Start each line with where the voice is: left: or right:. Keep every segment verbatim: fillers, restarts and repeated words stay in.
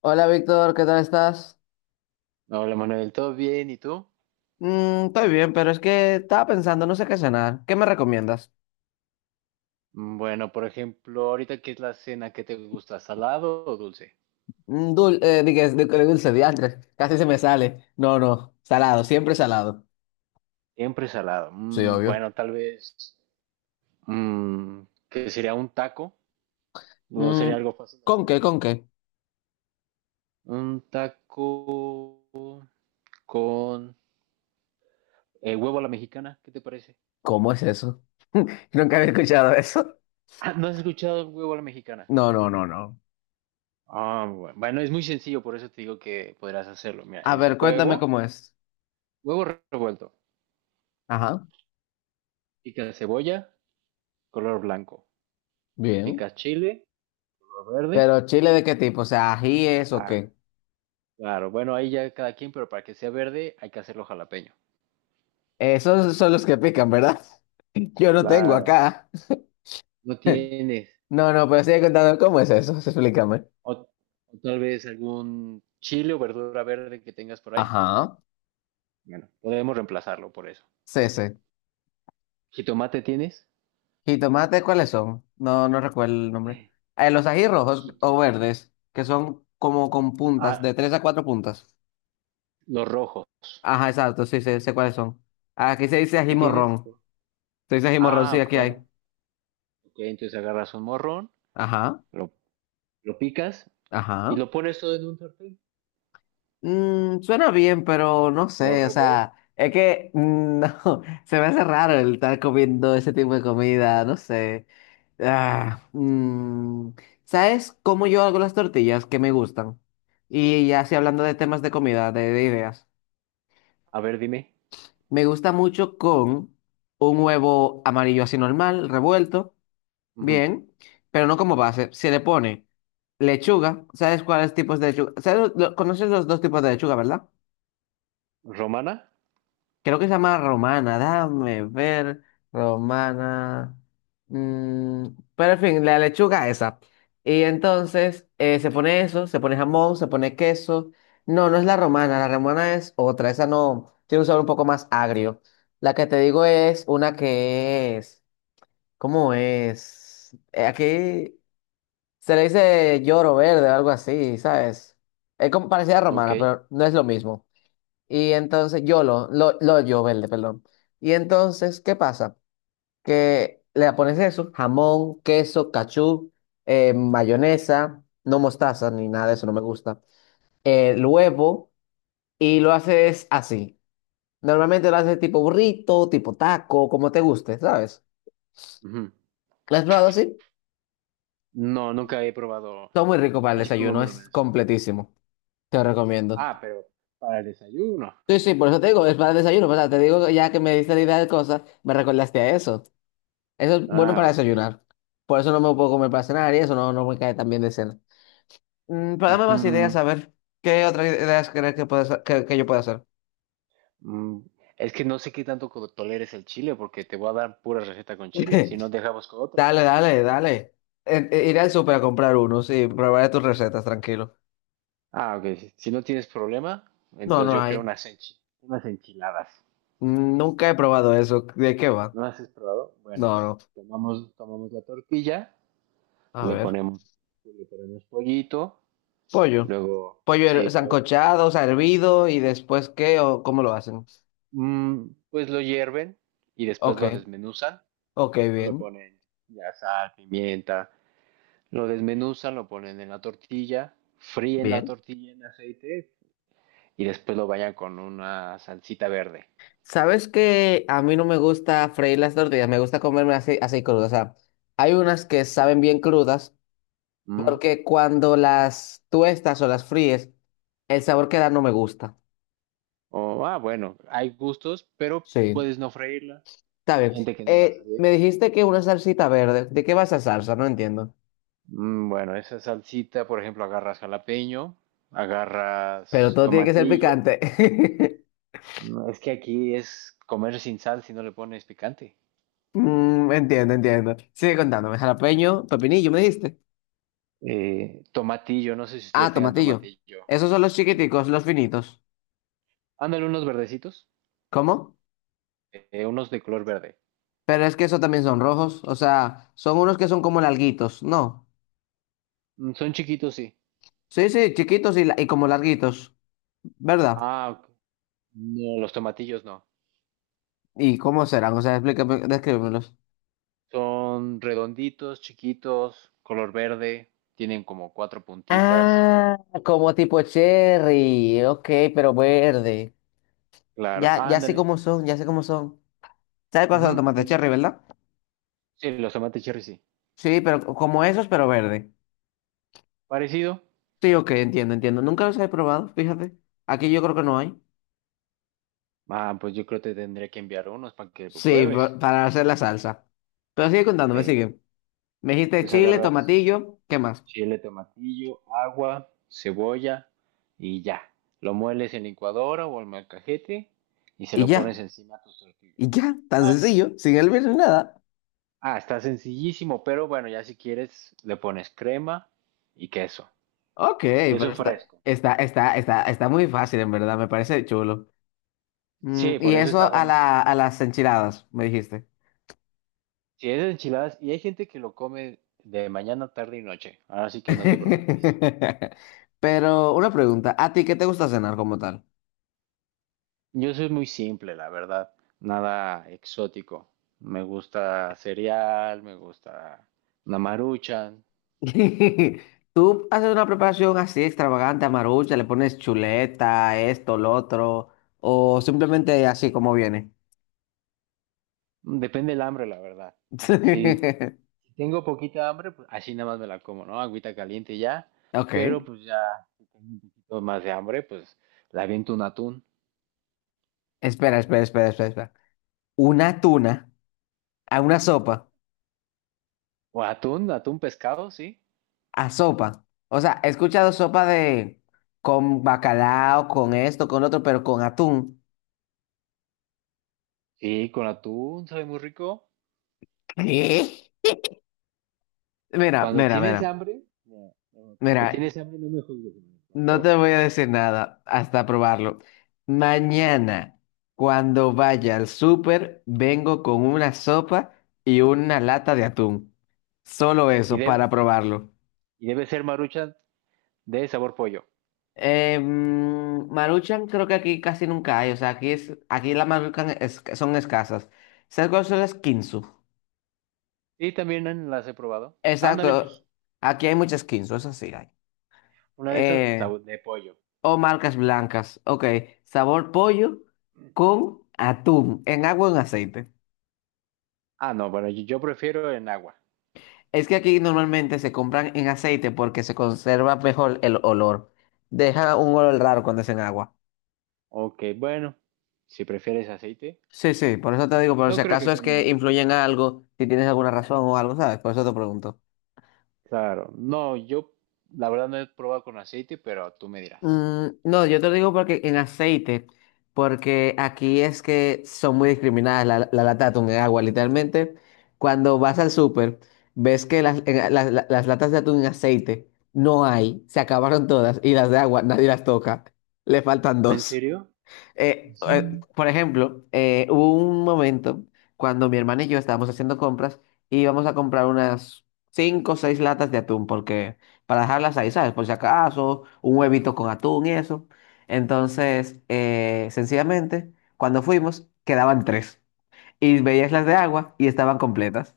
left: Hola Víctor, ¿qué tal estás?
right: Hola Manuel, ¿todo bien? ¿Y tú?
left: Mm, estoy bien, pero es que estaba pensando, no sé qué cenar. ¿Qué me recomiendas?
right: Mm, Bueno, por ejemplo, ahorita qué es la cena que te gusta, ¿salado o dulce?
left: Mm, dul- eh, dije, de- de dulce, diantre. Casi se me sale. No, no, salado, siempre salado.
right: Siempre salado.
left: Sí,
right: Mm,
left: obvio.
right: bueno, tal vez mm, que sería un taco, no
left: Mm,
right: sería algo fácil de
left: ¿con
right: hacer.
left: qué, con qué?
right: Un taco con eh, huevo a la mexicana, ¿qué te parece?
left: ¿Cómo es eso? Nunca había escuchado eso.
right: Ah, ¿no has escuchado el huevo a la mexicana?
left: No, no, no, no.
right: Ah, bu- bueno, es muy sencillo, por eso te digo que podrás hacerlo. Mira,
left: A
right: es
left: ver, cuéntame
right: huevo,
left: cómo es.
right: huevo revuelto,
left: Ajá,
right: pica cebolla, color blanco,
left: bien.
right: pica chile, color verde.
left: Pero chile de qué tipo, o sea, ajíes o
right: Ah,
left: qué.
right: claro, bueno, ahí ya cada quien, pero para que sea verde hay que hacerlo jalapeño.
left: Esos son los que pican, ¿verdad? Yo no tengo
right: Claro.
left: acá.
right: No tienes.
left: No, no, pero sigue contando cómo es eso, explícame.
right: O, o tal vez algún chile o verdura verde que tengas por ahí.
left: Ajá.
right: Bueno, podemos reemplazarlo por eso.
left: Sí, sí.
right: ¿Jitomate tienes?
left: ¿Jitomate cuáles son? No, no recuerdo el nombre. Eh, los ají rojos
right: Jit-
left: o verdes, que son como con puntas,
right: Ah,
left: de tres a cuatro puntas.
right: los rojos.
left: Ajá, exacto, sí, sé, sé cuáles son. Aquí se dice ají
right: ¿Sí tienes?
left: morrón. Se dice ají morrón,
right: Ah,
left: sí,
right: ok,
left: aquí hay.
right: bueno. Ok, entonces agarras un morrón,
left: Ajá,
right: lo, lo picas y
left: ajá.
right: lo pones todo en un sartén.
left: Mm, suena bien, pero no
right: Lo
left: sé, o
right: revuelves.
left: sea, es que mm, no, se me hace raro el estar comiendo ese tipo de comida, no sé. Ah, mm, ¿Sabes cómo yo hago las tortillas que me gustan? Y ya así hablando de temas de comida, de, de ideas,
right: A ver, dime.
left: me gusta mucho con un huevo amarillo así normal, revuelto,
right: Ujú.
left: bien, pero no como base, se le pone lechuga. ¿Sabes cuáles tipos de lechuga? ¿Sabes lo- ¿conoces los dos tipos de lechuga, ¿verdad?
right: ¿Romana?
left: Creo que se llama Romana, dame ver, Romana. mm, pero en fin, la lechuga esa. Y entonces eh, se pone eso, se pone jamón, se pone queso. No, no es la romana, la romana es otra, esa no, tiene un sabor un poco más agrio. La que te digo es una que es, ¿cómo es? Eh, aquí se le dice lloro verde o algo así, ¿sabes? Es como parecida a
right: Ok.
left: romana, pero no es lo mismo. Y entonces, YOLO, lo, lo yo verde, perdón. Y entonces, ¿qué pasa? Que le pones eso, jamón, queso, cachú, eh, mayonesa, no mostaza ni nada de eso, no me gusta. eh, El huevo, y lo haces así. Normalmente lo haces tipo burrito, tipo taco, como te guste, ¿sabes?
right: Ujú.
left: ¿Lo has probado así?
right: No, nunca he probado
left: Son muy rico para el
right: así como
left: desayuno,
right: me lo
left: es
right: menciona.
left: completísimo. Te lo recomiendo.
right: Ah, pero para el desayuno.
left: Sí, sí, por eso te digo, es para el desayuno, o sea te digo, ya que me diste la idea de cosas, me recordaste a eso. Eso es bueno para
right: Ah, ok.
left: desayunar. Por eso no me lo puedo comer para cenar y eso no, no me cae tan bien de cena. Mm, pero dame más ideas,
right: Ujú.
left: a ver. ¿Qué otras ideas crees que, puedes, que, que yo pueda hacer?
right: Mm, Es que no sé qué tanto co- toleres el chile porque te voy a dar pura receta con chile, si no dejamos con otra.
left: Dale, dale, dale. Eh, eh, iré al súper a comprar uno, sí. Probaré tus recetas, tranquilo.
right: Ah, ok. Si si no tienes problema,
left: No,
right: entonces
left: no
right: yo creo
left: hay.
right: unas, enchi- unas enchiladas.
left: Mm, Nunca he probado eso. ¿De qué va?
right: ¿No las has probado? Bueno,
left: No, no.
right: tomamos, tomamos la tortilla,
left: A
right: le
left: ver.
right: ponemos, le ponemos pollito,
left: Pollo.
right: luego,
left: Pollo her-
right: sí, pollo.
left: sancochado, o sea, hervido y después qué o cómo lo hacen.
right: Mm, pues lo hierven y después
left: Ok,
right: lo desmenuzan,
left: ok,
right: ¿no? Le
left: bien.
right: ponen ya sal, pimienta, lo desmenuzan, lo ponen en la tortilla, fríen la
left: Bien.
right: tortilla en aceite y después lo vayan con una salsita verde.
left: Sabes que a mí no me gusta freír las tortillas, me gusta comerme así, así crudas. O sea, hay unas que saben bien crudas
right: ¿Mm?
left: porque cuando las tuestas o las fríes, el sabor que da no me gusta.
right: O, ah, bueno, hay gustos, pero
left: Sí,
right: puedes no freírla.
left: está
right: Hay
left: bien.
right: gente que no la
left: Eh,
right: fríe.
left: me dijiste que una salsita verde. ¿De qué va esa salsa? No entiendo.
right: Mm, bueno, esa salsita, por ejemplo, agarras jalapeño,
left: Pero
right: agarras
left: todo tiene que ser
right: tomatillo.
left: picante.
right: No, es que aquí es comer sin sal si no le pones picante.
left: Mm, entiendo, entiendo. Sigue contándome. Jalapeño, pepinillo, me dijiste.
right: Eh, tomatillo, no sé si
left: Ah,
right: ustedes tengan
left: tomatillo.
right: tomatillo.
left: Esos son los
right: Ujú.
left: chiquiticos, los finitos.
right: Ándale, unos verdecitos,
left: ¿Cómo?
right: eh, unos de color verde.
left: Pero es que esos también son rojos, o sea, son unos que son como larguitos, ¿no?
right: Mm, Son chiquitos, sí.
left: Sí, sí, chiquitos y, la- y como larguitos, ¿verdad?
right: Ah, ok. No, los tomatillos no.
left: ¿Y cómo serán? O sea, explícame, descríbemelos.
right: Son redonditos, chiquitos, color verde, tienen como cuatro puntitas.
left: Ah, como tipo cherry, ok, pero verde.
right: Claro,
left: Ya, ya sé
right: ándale.
left: cómo son, ya sé cómo son. ¿Sabes cuáles son los
right: Ujú,
left: tomates
right: eh,
left: cherry, verdad?
right: sí, los tomates cherry, sí.
left: Sí, pero co- como esos, pero verde.
right: Parecido.
left: Sí, ok, entiendo, entiendo. Nunca los he probado, fíjate. Aquí yo creo que no hay.
right: Ah, pues yo creo que te tendría que enviar unos para que lo
left: Sí, pa-
right: pruebes.
left: para hacer la salsa. Pero sigue contándome,
right: Sí.
left: sigue. Me dijiste
right: Entonces
left: chile,
right: agarras
left: tomatillo, ¿qué más?
right: chile, tomatillo, agua, cebolla y ya. Lo mueles en licuadora o en molcajete y se
left: Y
right: lo pones
left: ya,
right: encima a tus tortillas.
left: y ya, tan
right: Ah,
left: sencillo, sin el bien ni nada.
right: ah, está sencillísimo, pero bueno, ya si quieres le pones crema y queso.
left: Ok, pero
right: Queso
left: está,
right: fresco.
left: está, está, está, está muy fácil, en verdad, me parece chulo. Mm,
right: Sí,
left: y
right: por eso
left: eso
right: está
left: a la,
right: buenísimo.
left: a las enchiladas, me dijiste.
right: Si es enchiladas, y hay gente que lo come de mañana, tarde y noche, así que no te preocupes.
left: Pero una pregunta, ¿a ti qué te gusta cenar como tal?
right: Yo soy muy simple, la verdad. Nada exótico. Me gusta cereal, me gusta una maruchan.
left: ¿Tú haces una preparación así extravagante, amarucha, le pones chuleta, esto, lo otro, o simplemente así como viene?
right: Depende del hambre, la verdad. Si tengo poquita hambre, pues así nada más me la como, ¿no? Agüita caliente y ya.
left: Ok,
right: Pero pues ya, si tengo un poquito más de hambre, pues la aviento un atún.
left: espera, espera, espera, espera, espera. Una tuna. A una sopa,
right: O atún, atún pescado, sí.
left: a sopa. O sea, he escuchado sopa de con bacalao, con esto, con otro, pero con atún.
right: Sí, con atún, sabe muy rico.
left: ¿Qué? Mira,
right: Cuando
left: mira,
right: tienes
left: mira,
right: hambre, no, no, cuando
left: mira,
right: tienes hambre no me juzgues, por
left: no
right: favor.
left: te voy a decir nada hasta probarlo. Mañana, cuando vaya al súper, vengo con una sopa y una lata de atún. Solo
right: Y
left: eso para
right: debe,
left: probarlo.
right: y debe ser marucha de sabor pollo.
left: Eh, mm, Maruchan creo que aquí casi nunca hay, o sea, aquí es, aquí las Maruchan es- son escasas. ¿Sabes cuáles son las Kinzu?
right: Y también las he probado. Ándale, pues
left: Exacto, aquí hay muchas Kinzu, eso sí hay.
right: una de esas
left: Eh,
right: sab- de pollo.
left: o marcas blancas, ok, sabor pollo con atún, en agua o en
right: ¿No?
left: aceite.
right: Ah, no, bueno, yo yo prefiero en agua.
left: Es que aquí normalmente se compran en aceite porque se conserva mejor el olor. Deja un olor raro cuando es en agua.
right: Ok, bueno, si prefieres aceite,
left: Sí, sí, por eso te digo, pero si
right: no creo
left: acaso
right: que
left: es
right: cambie
left: que
right: mucho.
left: influyen algo, si tienes alguna razón o algo, ¿sabes? Por eso te pregunto.
right: Claro, no, yo la verdad no he probado con aceite, pero tú me dirás.
left: Mm, no, yo te lo digo porque en aceite, porque aquí es que son muy discriminadas la, la lata de atún en agua. Literalmente, cuando vas al súper, ves que las, en- las- las- las latas de atún en aceite no hay, se acabaron todas y las de agua nadie las toca, le faltan
right: ¿En
left: dos.
right: serio?
left: Eh, eh,
right: Ujú.
left: por ejemplo, eh, hubo un momento cuando mi hermana y yo estábamos haciendo compras y íbamos a comprar unas cinco o seis latas de atún, porque para dejarlas ahí, ¿sabes? Por si acaso, un huevito con atún y eso. Entonces, eh, sencillamente, cuando fuimos, quedaban tres. Y veías las de agua y estaban completas.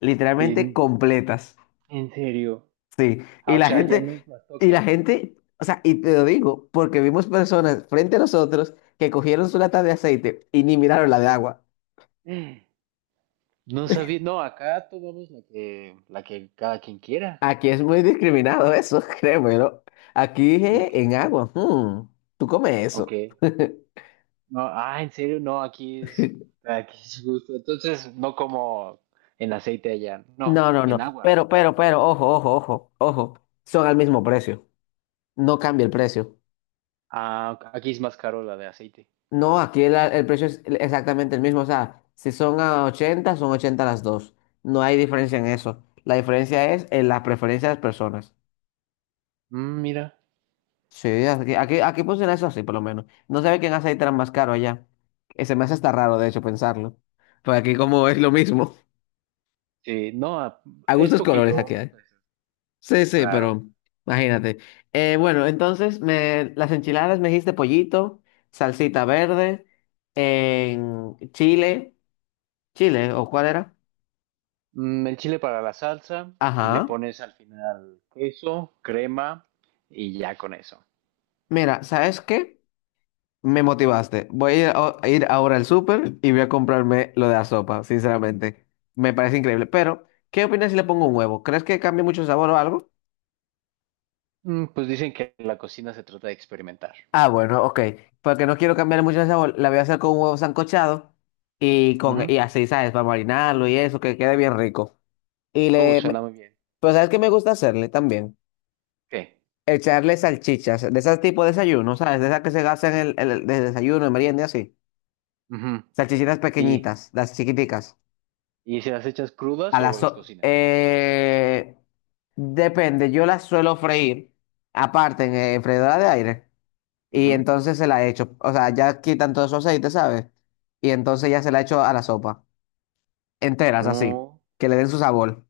left: Literalmente
right: En,
left: completas.
right: en serio.
left: Sí, y
right: Ah, o
left: la
right: sea, ya
left: gente,
right: no las
left: y la
right: tocan.
left: gente, o sea, y te lo digo, porque vimos personas frente a nosotros que cogieron su lata de aceite y ni miraron la de agua.
right: Mm. No sabía, no, acá tomamos la que, la que cada quien quiera.
left: Aquí es muy discriminado eso, créemelo. Aquí
right: Ok.
left: dije, en agua, mm, tú comes
right: Ok.
left: eso.
right: No, ah, en serio, no, aquí es, aquí es gusto. Entonces, no como en aceite allá, no,
left: No, no,
right: en
left: no,
right: agua.
left: pero, pero, pero, ojo, ojo, ojo, ojo, son al mismo precio, no cambia el precio.
right: Ah, ok, aquí es más caro la de aceite.
left: No, aquí el, el precio es exactamente el mismo. O sea, si son a ochenta son ochenta las dos. No hay diferencia en eso. La diferencia es en la preferencia de las personas.
right: Mm, mira,
left: Sí, aquí, aquí, aquí funciona eso así, por lo menos. No sabe quién hace tan más caro allá. Eh, Se me hace hasta raro, de hecho, pensarlo. Pues aquí como es lo mismo.
right: sí, no, ah,
left: A
right: es
left: gustos colores
right: poquito,
left: aquí
right: unos
left: hay.
right: pesos,
left: Sí, sí,
right: claro.
left: pero imagínate. Eh, bueno, entonces me, las enchiladas me dijiste pollito, salsita verde, en chile, chile, ¿o cuál era?
right: Mm, el chile para la salsa y le
left: Ajá.
right: pones al final queso, crema y ya con eso.
left: Mira, ¿sabes qué? Me motivaste. Voy a ir, a- a ir ahora al súper y voy a comprarme lo de la sopa, sinceramente. Me parece increíble. Pero, ¿qué opinas si le pongo un huevo? ¿Crees que cambie mucho el sabor o algo?
right: Mm, pues dicen que la cocina se trata de experimentar.
left: Ah, bueno, ok. Porque no quiero cambiar mucho el sabor. La voy a hacer con un huevo sancochado y, con,
right: Ujú.
left: y así, ¿sabes? Para marinarlo y eso, que quede bien rico. Y
right: Uh,
left: le... me-
right: suena muy bien.
left: Pero ¿sabes qué me gusta hacerle también?
right: ¿Qué?
left: Echarle salchichas, de ese tipo de desayuno, ¿sabes? De esas que se gastan en el, el- de desayuno, en merienda y así.
right: Ujú.
left: Salchichitas
right: ¿Y,
left: pequeñitas, las chiquiticas.
right: y se las echas crudas
left: A
right: o
left: las
right: las
left: so-
right: cocinas?
left: eh, Depende, yo las suelo freír aparte en, eh, freidora de aire y
right: Ujú.
left: entonces se la echo, o sea, ya quitan todo su aceite, ¿sabes? Y entonces ya se la echo a la sopa, enteras así,
right: No,
left: que le den su sabor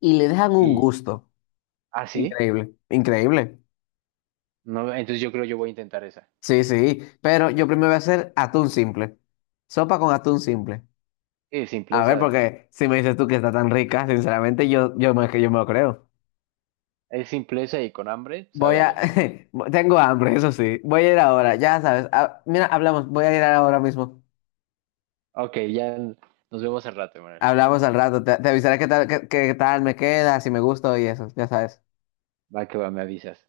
left: y le dejan un
right: y
left: gusto.
right: así,
left: Increíble, increíble.
right: no, entonces yo creo yo voy a intentar esa.
left: Sí, sí, pero yo primero voy a hacer atún simple, sopa con atún simple.
right: Es
left: A ver,
right: simpleza,
left: porque si me dices tú que está tan rica, sinceramente yo, yo me, yo me lo creo.
right: es simpleza y con hambre
left: Voy
right: sabe
left: a...
right: delicioso.
left: Tengo hambre, eso sí. Voy a ir ahora, ya sabes. Ah, mira, hablamos. Voy a ir ahora mismo.
right: Ok, ya nos vemos al rato, Manuel.
left: Hablamos al rato. Te, te avisaré qué tal, qué, qué tal me queda, si me gusta y eso, ya sabes.
right: Va que va, me avisas.